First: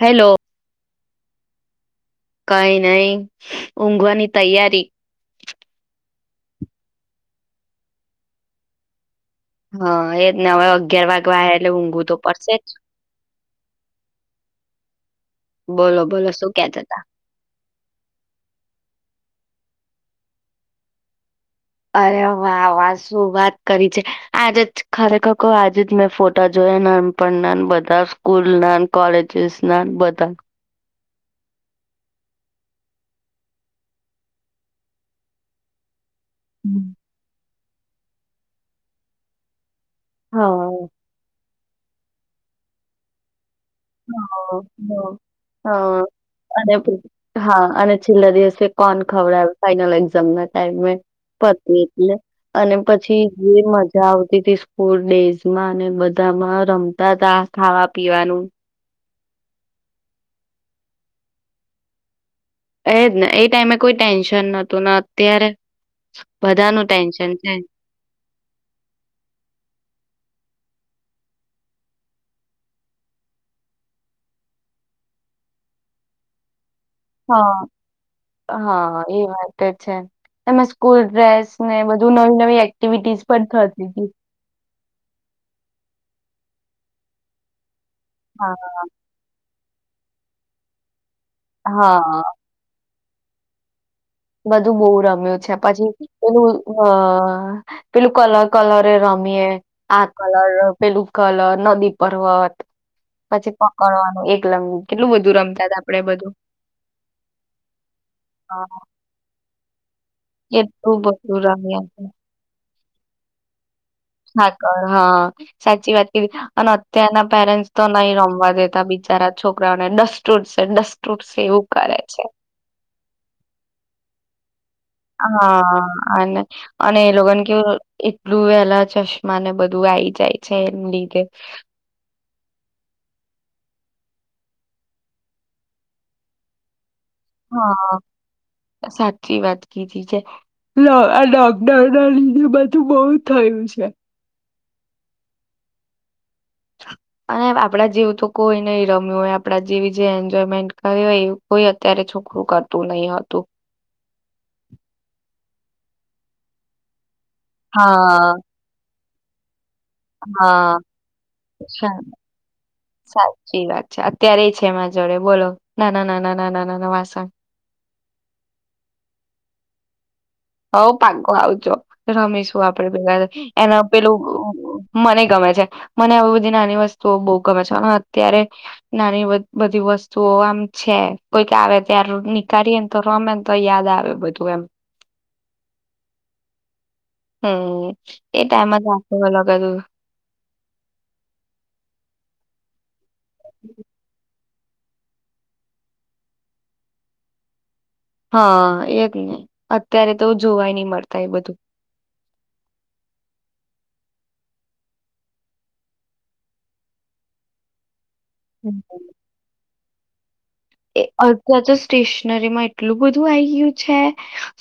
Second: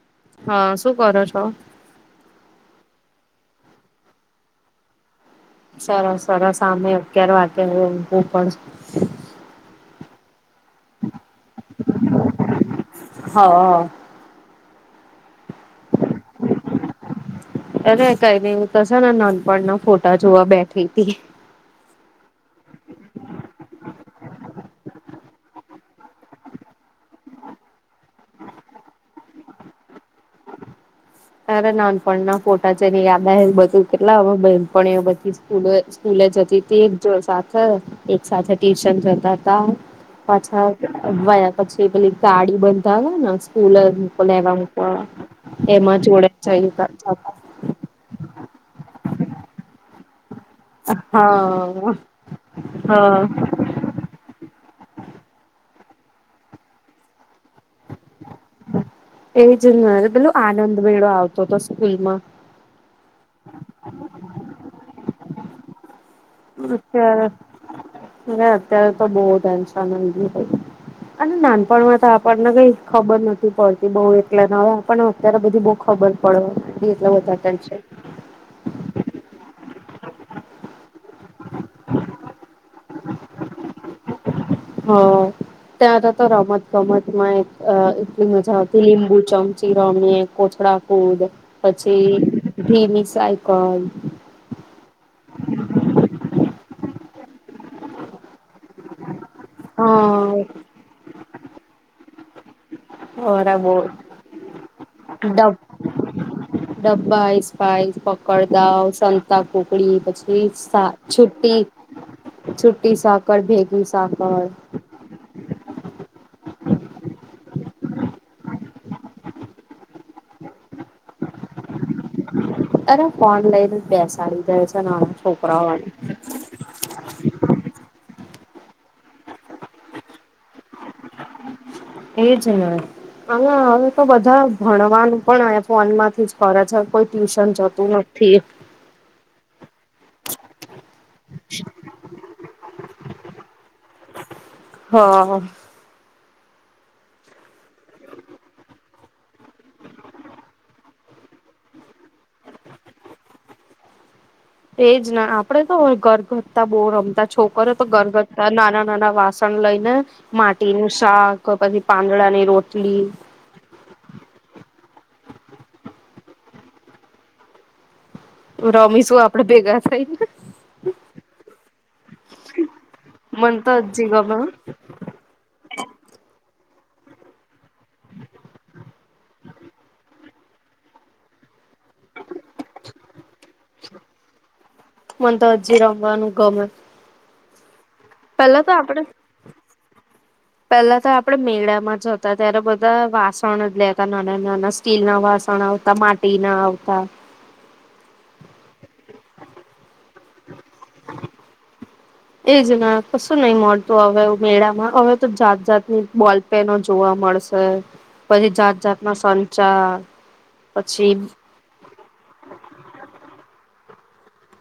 Hello. હા શું કરો છો? કઈ નહી ઊંઘવાની તૈયારી સરસ સરસ સામે અગ્યારે વા હું પણ હા એ નવા અગિયાર વાગ વા એટલે ઊંઘું તો પડશે જ. હા. બોલો બોલો શું કે તા. અરે કઈ નને એવું થશે ને નાનપણના ફોટા જોવા બેઠી હતી. અરે વાહ વા શું વાત કરી છે આજે જ ખરેખર આજે જ મેં ફોટા જોયા નાનપણ ના બધા સ્કૂલ ના કોલેજસ ના બધા. ત્યારે નાનપણ ના ફોટાચ યાદ આવે બધું કેટલા હ બેનપ બધી સ્કૂલો સ્કૂલે જ હતી તે હમ. એક જો સા હા એક સાથે ટ્યુશન થતા હતા. પાછા હા અગ અગ્વય પછી પેલી ગાળી બનતા હોય ન સ્કૂલ લેવા હા મુક હા, હા. એમાંજ અને હા અને છેલ્લા દિવસે કોણ ખબર ફાઈનલ એક્ઝામ ના ટ પતી હા. એટલે અને હા પછી જે મજા આવતી હતી સ્કૂલ ડેઝમાં અને બધામાં રમતા તા. ખાવા પીવાનું. એ જ ન પેલું આનંદ ભાઈડો આવતો હતો સ્કૂલમાં. એજને એ ટાઈમે કોઈ ટેન્શન નોતું ન ત્યારે અત્યારે મે અત્યારે તો બો ટેન્શની હોય. અને નાનપણમાં તો આપણને કઈ ખબર નથી પડતી બઉ એલે હવે આપણને અત્યારે બધી બહ ખબર પડે એટલે બધા હા ટેન્શન હા એ વાત છે તમે સ્કૂલ ડ્રેસ ને બધું નવી નવી એક્ટિવિટીઝ પણ થતી હતી. હ તે આ તો રમત ગમત માહિત અ એટલી હા મજા આવતી લીંબુ ચમચી રમીએ કોથડા કૂદ પછી હા ધીમી સાઇકલ. બધું બહુ રમ્યું છે પછી પેલું અ પેલું કલર કલર રંગ રમીએ આ હા કલર પેલું કલર નદી પ. [unintelligible] [unintelligible] કેટલું બધું રમતા હતા આપડે બધું ડબ્બાઈ આઈસ્પાઈસ હા પકડાવો કોકડી કેટલું બધું રમ્યા [unintelligible] છુટી સાકળ ભેગ હા કર હા સાચી વાત કીધી અને અત્યારના પેરેન્ટ્સ તો નહી રમવા દેતા બિચારા છોકરાઓને ડસ્ટ ઉઠશે ડસ્ટ ઉઠશે એવું કરે છે અરે ઓનલાઈન પેસા આવી છે નાના છોકરાઓને હા અને એ લોકોને કેવું બ્લુવેલા ચશ્મા ને બધું આવીઈ જાય છે એમ લીધે એજ ને હ હવે તો બધા ભણવાનું પણ ફોન માંથી જ ખર છે કોઈ ટ્યુશન જતું હા નથી સાચી વાત કીધી છે આ લોકડાઉન ના લીધે બધું બ થયું છે હા અને આપડા જેવ તો કોઈ નહ રમ્યું હોય આપણા જેવી જે એન્જોયમેન્ટ કર હોય એ કોઈ અત્યારે છોકરું કરતું નહી હતું એજ ના આપડે તો ઘર ઘટતા બહુ રમતા. છોકરીયો તો ઘર હા ઘટતા નાના નાના વાસણ લઈ ને હા માટીનું શાક પછી પાંદડા ની રોટ સાચી વાત છે, અત્યારેય છે માં જોડે બોલો નાના-નાના, નાના-નાના વાસણ રમીશું આપડે ભેગા થઈને. હઉ! પાકું આવજો રમીશું આપડે ભેગા મન તો એના હજી પેલું ગમે મને ગમે છે. મને આવી બધી નાની વસ્તુઓ બો ગમે છે અને અત્યારે નાની બધી વસ્તુઓ આમ છે કોઈક આવે તારે રોજ નીકાળીએ તો રમે ને તો યાદ આવે બધું એમ. જી રમવાનું ગમે. હમ એ પેલા ટાઈમમાં આપડે તો બધુ અલગ હતું. પેલા તો આપણેે મેળામાં જતા ત્યારે બધા વાસણ જ લેતા નાના-નાના સ્ટીલ ના વાસણ આવતા, માટી ના આવતા હા એ ટી ને અત્યારે તો જોવાયની મળતા એ બધું. એજ ને કશું નહી મળતું હવે મેળામાં, હવે તો જાત-જાતની બોલપેનો જોવા મળશે. પછી જાત-જાત ના સંચા એ પછી અધ કો ચો સ્ટેશનરી માં એટલું બધું આઈ યું છે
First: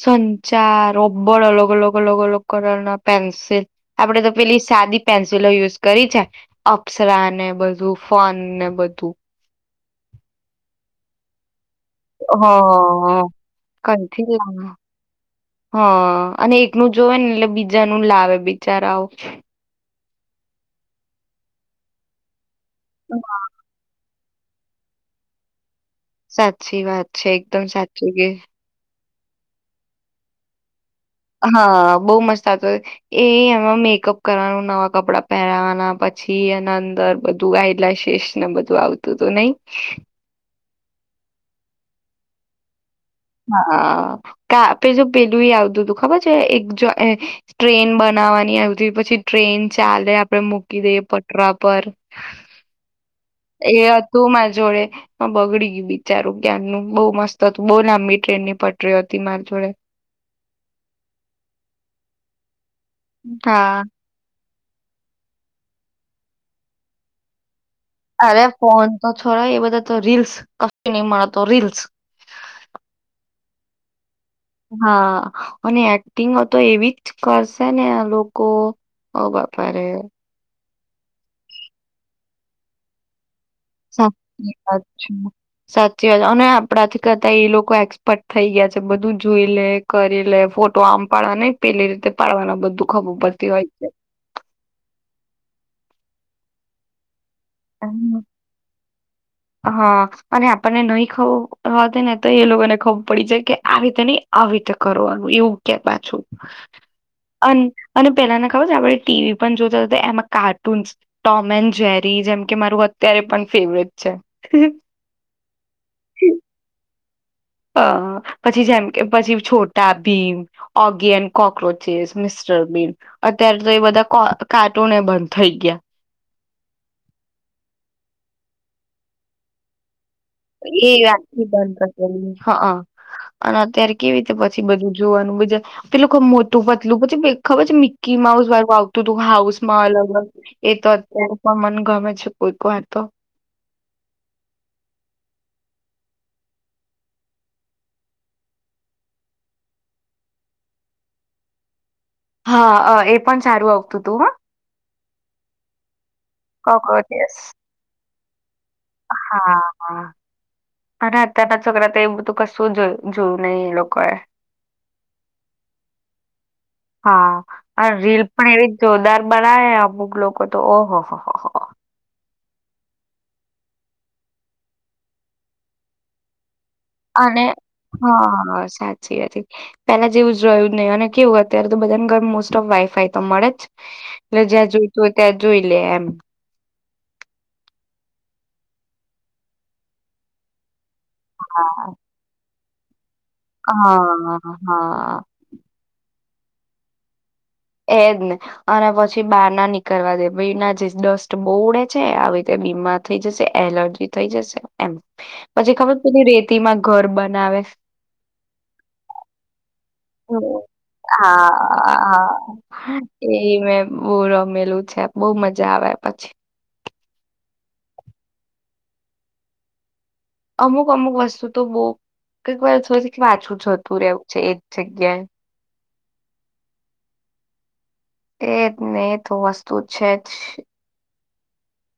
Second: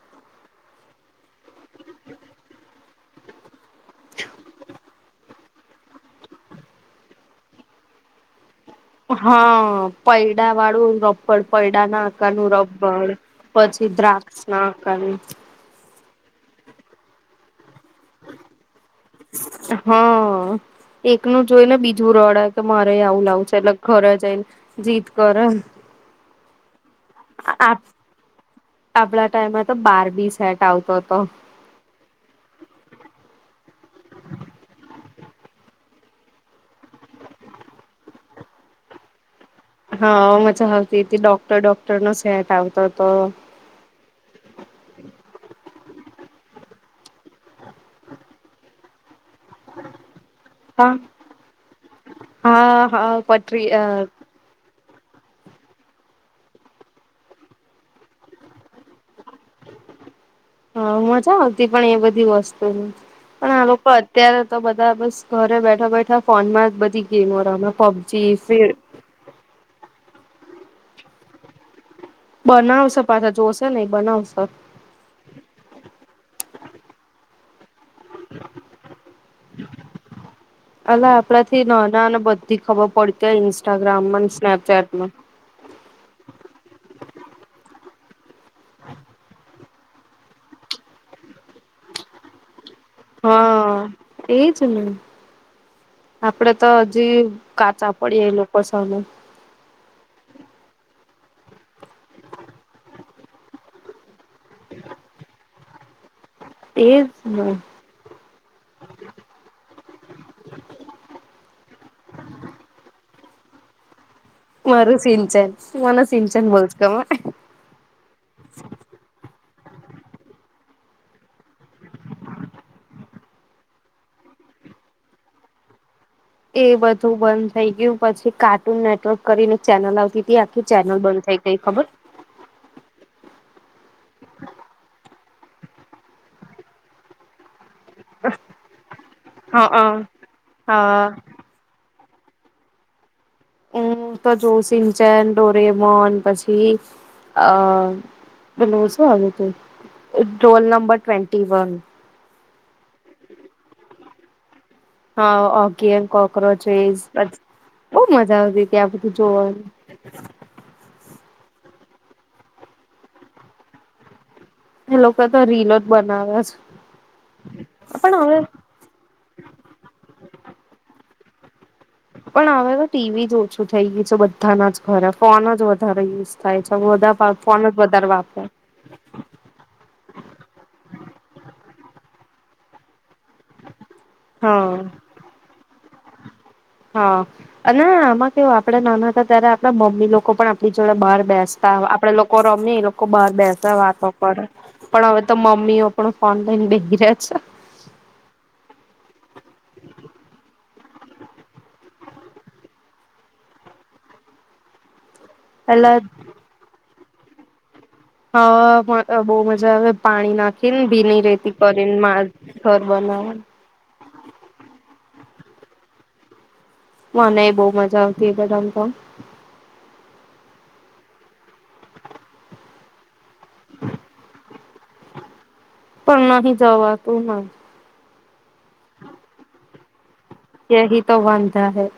સંચાર, રબર અલગ-અલગ, અલગ-અલગ કલર ના પેન્સિલ આપડે તો પેલી સાદી પેન્સિલો યુઝ કરી છે. અપ્સરા ને બધુ ફનને હા! પૈડા વાળુ રબ પણ પૈડા ના આકારનું રબ્બર હા પછી કંઈથી દ્રાક્ષ ના લાવે આકારનું. નું જોવે ને એટલે બી જાનું લાવે બિચારાઓ. હા! એકનું જોઈ ને બીજું રડે. તો મારેય આવું લાવું છે, એટલે ધરેજ તેન જીદ કરે ન સાચી વાત. છે. એકદમ સાચું કે આપડા ટાઈમમાં તો બારબી સેટ આવતો. હતો. હા! બઉ મસ્ત આવતો એ અમે કપ કરવાનું, નવા કપડાં પહેરાવાના, પછી એના અંદર બધું આઈલાઈસીસ ને બધું આવતું તું નઈ. હા, મજા આવતી તી ડોક્ટર ડોક્ટરનો સેટ આવતો હતો. હા, કા પે જો પેદું એ આવતું તું ખબર છે, એક જો એહ ટ્રેન બનાવાની આવ તે પછી ટ્રેન ચાલે આપડે મૂકી હા દઈએ પટરા પર હા હા પટરી એ હતું માર જો જોડે પ બગડી ગ્યું બિચારું ક્યાંનું બઉ મસ્ત હતું, બઉ લાંબી ટ્રેનની પટરી હતી માર જોડે. હા, મજા આવતી, પણ એ બધી વસ્ત તો હું પણ આ હા, લોકો અત્યારે તો બધા બસ ઘરે બેઠા બેઠા ફોનમાં જ બધી ગેમો રમ અરે! ફોન તો છોરો એ બધો તો રીલ્સ અહ કીની મારતો રીલ્સ બનાવશે પાછા જોશે નઈ બનાવશ હા, અને એક્ટિંગમાં તો એવી જ કર્શ સેને આ લોકો ઓ બાપા રે અ લા આપડાથી નોનાન બધી ખબર પડતેય નિશ સાચી વાત છે, સાચી વાત અને આપડાથી કરતા એ લોકો એક્સ થઈ ગ્યા છે, બધું જોઈ લે કરી લે ફોટો આમ પાડવા નઈ પેલી રીતે પાડવાના બધું. ખબર પડતી હોય હા, છે. એજ ને. આપડે તો હજી કાચા હમ. પડીયે એ લોકો સામે. હા, અને આપણને નઈ ખઉ હું આવતી ને તોય એ લોકો ને ખૂબ પડી જાય કે આવી તે નય આવીતે કરવાનું એવું ક્યા પાછું. એજ ને અન અને પેલાને ખબર છે આપડે ટી વી પણ જોતા એમાં કાર્ટૂનસ ટોમ એન્ડ જેરી જેમકે મારું વ ત્યારે પણ ફેવરેટ. છે. મારુ સિંચન મને સિંચન બોજ ગમે. [inaudible] અ પછી જેમ કે પછી છોડ ટાબીન, ઓગિયન, કોક્રોચિસ, મિસ્ટરબીન અત્યારે તો એ બધા કો કાર્ટૂને બંધ થઈ ગયા. એ બધું બંધ થઈ ગયું પછી કાર્ટૂન નેટવર્ક કરીને ચેનલ આવતી. હતી આખી એ ચેનલ યાદ બંધ થઈ થી ગઈ બંધ ખબર કર દેવી. હા અ. અન અત્યારે કેવી રીતે પછી બધું જોવાનું. વ જા તે લોકો મોટું પતલું પછી ખબર છે મી કી માઉસ વાળુ આવતું તું હાઉસ માં હા અલગ અલ એક હા [unintelligible] પણ મને ગમે છ કોઈ કો વાર તો. હું તો જોવુ સીન ચેન, ડોરેમોન પછી અ પેલું શું આવતું તું રોલ નંબર ટ્વેન્ટી વન. હા અ એ પણ સારું આવ તું તું હ. હા ઓગી એન કોક ક્રોચેઈસ કોક્રોચેસ પછ મજા આવતી. હતી આ બધું હા જોવાની હ અને અત્યાર ત છોકરા તે એ બધુ કશું જો જોયું નહી એ લોકોએ. એ લોકો તો રીલો જ બનાવે છે હા રીલ પણ એવી જોરદાર બનાવે અમુક લોકો તો ઓહો હો. હો હો. પણ હવે તો ટી વી જ ઓછું થઈ ગયું છે બધાના જ ઘરે ફોન જ વધારે યુઝ થાય. છે બધા અને ફોન જ હ વધારે અ વાપરે સાચી [unintelligible] તને જેવું જ રહ્યું નહી અને કેવું અત્યાર તો બધાન ઘર મોસ્ટ ઓફ વાઇફય તો મળે જ એટલે જ્યાં હા જોઈતું હોય ત્યાં જોઈ લે એમ. હા અને આમાં કેવ આપડે નાના હતા ત્યારે આપણા મમ્મી લોકો પણ આપણી જોડે બહાર બેસતા હા આપડે લોકો ર ને લોક કો બાર બેહતા વાતો હા કરે પણ હા હવે તો મમ્મીઓ પણ ઓનલાઈન બિઝી રે છે. એજ ને અને પછી બહાર ના નીકળવા દે ભઈ ના જઇસ ડસ્ટ બહુ ઉડે છે, આવી રીતે બીમાર થઈ જશે, એલર્જી થઈ જશે એમ. પછી એટલે ખબર પેલી રેતી માં ઘર બનાવે. હા મત બહુ મજા આવે. પાણી નાખીને ભીની રેતી હા કરીને ઘર હા એ બનાવવાનું મેં બવ રમેલું છે બઉ મજ જા આવે પછી મને એ બહુ મજા આવતી એ બધા મ તો અમુક અમુક વસ્તુ તો બહુ કંઈક વા ર સોચુ કે પાછું જતું રહેવું છે એ જ જગ્યાએ પણ નહી જવા તું ને એજ ને એ તો વસ્તુ જ છે જ એહી તો વાંધા હે [inaudible]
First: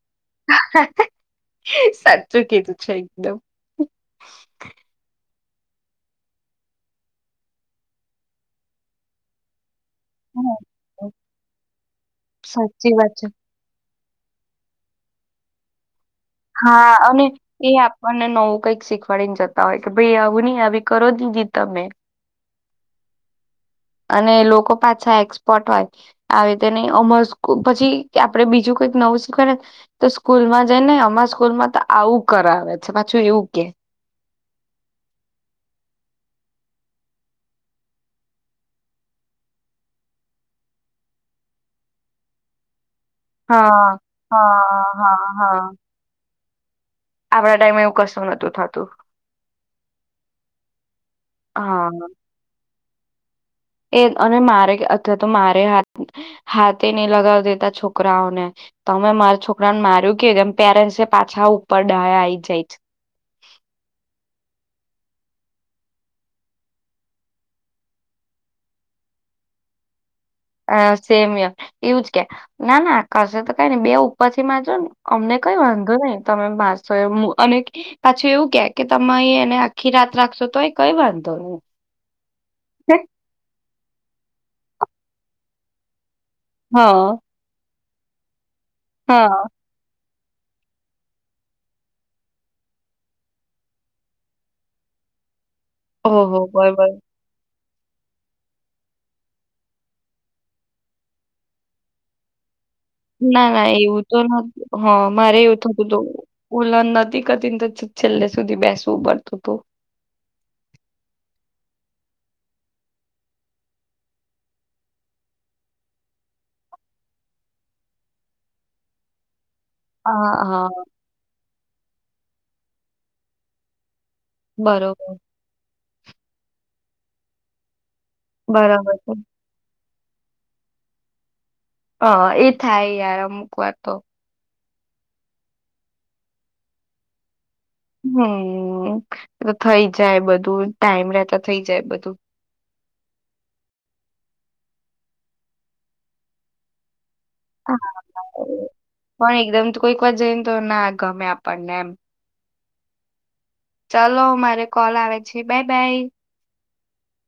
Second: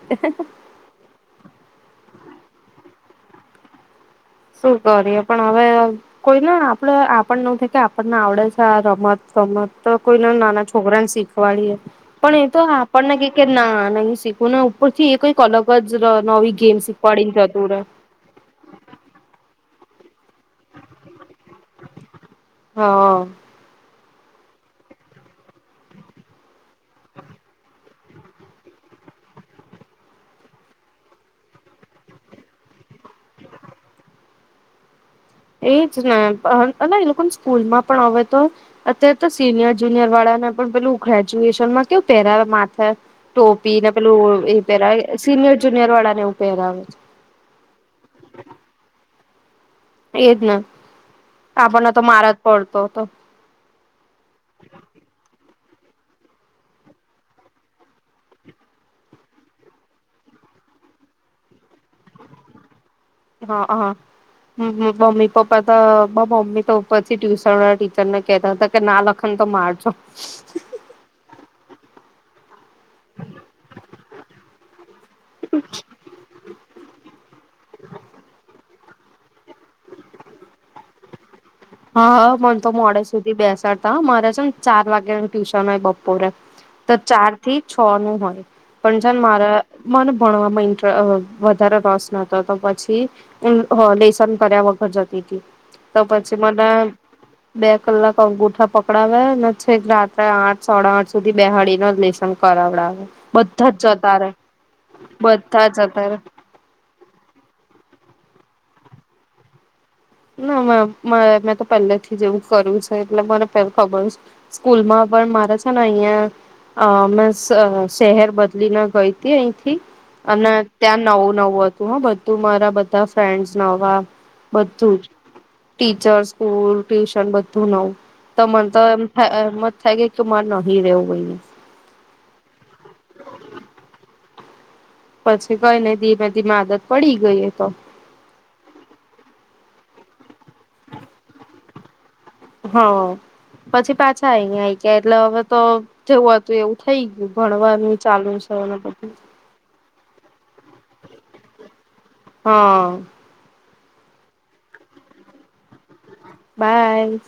સાચૂચો કેધું છે એકદમ. શું કરીએ પણ હવે કોઈ ના આપડે આપણ ન થ કે આપણને આવડે છે રમત રમત તો કોઈને હમ, નાના છોકરાને શીખવાડીએ પણ એ તો સાચી વાત આપણને છે ક કે ના નહી સીખ ના ઉપર થી એ કઈક અલગ જ નવી ગેમ હા અને શીખવાડીને જતું એ રે આપણને નવું કંઈક શીખવાડીને જતું. હોય કે ભાઈ આવું નહી આવી કરો દીધી તમે. હા. અને લોકો પાછા એક્સપર્ટ હોય આવીતે ન અમાર પછી આપડે બીજું કઈક નવું શીખવાને તો સ્કૂલમાં જાય ને અમાર સ્કૂલમાં તો આવું કરાવે છે પાછું એવું કે એજ ને એ લોકો સ્કૂલમાં પણ હવે તો અત્યારે તો સિનિયર જુનિયર વાળાને પણ પેલું ગ્રેજ્યુએશનમાં કેવું પહેરા માથે ટોપી ને હા પેલું એ હા પહેરાવે હા સિનિયર હા જુનિયર વાળા ને એવું પહેરાવે આપડા ટાઈમે એવું કસું નોતું થતું. એજ આપણને તો મારા જ પડ તો તો. એક અને મારે અથવા તો મારે હા હાથે નઈ લગાવ દેતા છોકરાઓને તમે મારા છોકરાને માર્યું કે કેમ પેરેન્ટ્સ એ પાછા ઉપર ડાહ આઈ જાય છે. હા હા હમ મમ્મી પપ્પા તો બ મમ્મી તો ઉપરથી ટ્યુશન વાળા ટીચર ને કેતા હતા કે ના લખન તો મારજો હ સેમ એવુંજ કે. ના ના આકાશ તો કઈ નઈ બે ઉપર થી. ચ. અમને કઈ વાંધો નહી તમે મારસો અને પાછું એવું ક્યાક કે તમે એને આખી રાત રાખશો તો એ કઈ વાંધો હું. હા મને તો મોડે સુધી બેસાડતા મારે છે ને. ચાર વાગ્યા ટ્યુશન હોય બ પોરક તો હા ચાર થી છ નું હોય પણ છાન હા મારા માર ભણવામાં ઇન્ટ વધારે રસ નતો તો પછી લેસન ભર્યા વગર જતી હતી તો પછ. હો બરા બર. બે કલાક અંગૂઠા પકડાવે અને છેક રાત્રે આઠ સોડા આઠ સુધી બેહાડીી ન લેસન કરાવે. ના ના એવું તો નથી હ મારે એવું બધા થતું હત જતા રે વલન નથી કરતી. છેલ્લે સુધી બેસવું પડતું હતું. ના મે મેં તો પહેલેથી જ એવું કર્યું છે એટલે મને ખબર છે સ્કૂલમાં પણ મારે છે ને અહિયાંયા મે શહેર બદલીને ગઈ હતી અ. હા અને હા ત્યા નવ નવ. તું હા બધું મારા બધા ફ્રેન્ડ નવા. બધું જ બરોબર ટીચર સ્કૂલ ટ્યુશન બધું નવું ત મને તો બરાબર એમ છે થાય થ કે એક મનહી રવઈ ને હ એ થાય યાર અમુક વાર તો પછી કઈ નને ધીમે ધીમે આદત પડી ગઈ તો હમ એ થઇ જાય બધું ટાઈમ રહેતા થઇ જાય બધું હ પછી પાછા આવીઈ આ ગયા એટલે હવે તો જેવું હતું એવું થઈ ગયું ભણવાનું ચાલુ છે અને બધું પણ એકદમ કોઈક વાર જઈને તો ના ગમે આપણને એમ હા ચલોો મારે કોલ આવે છે બાય બાય બાય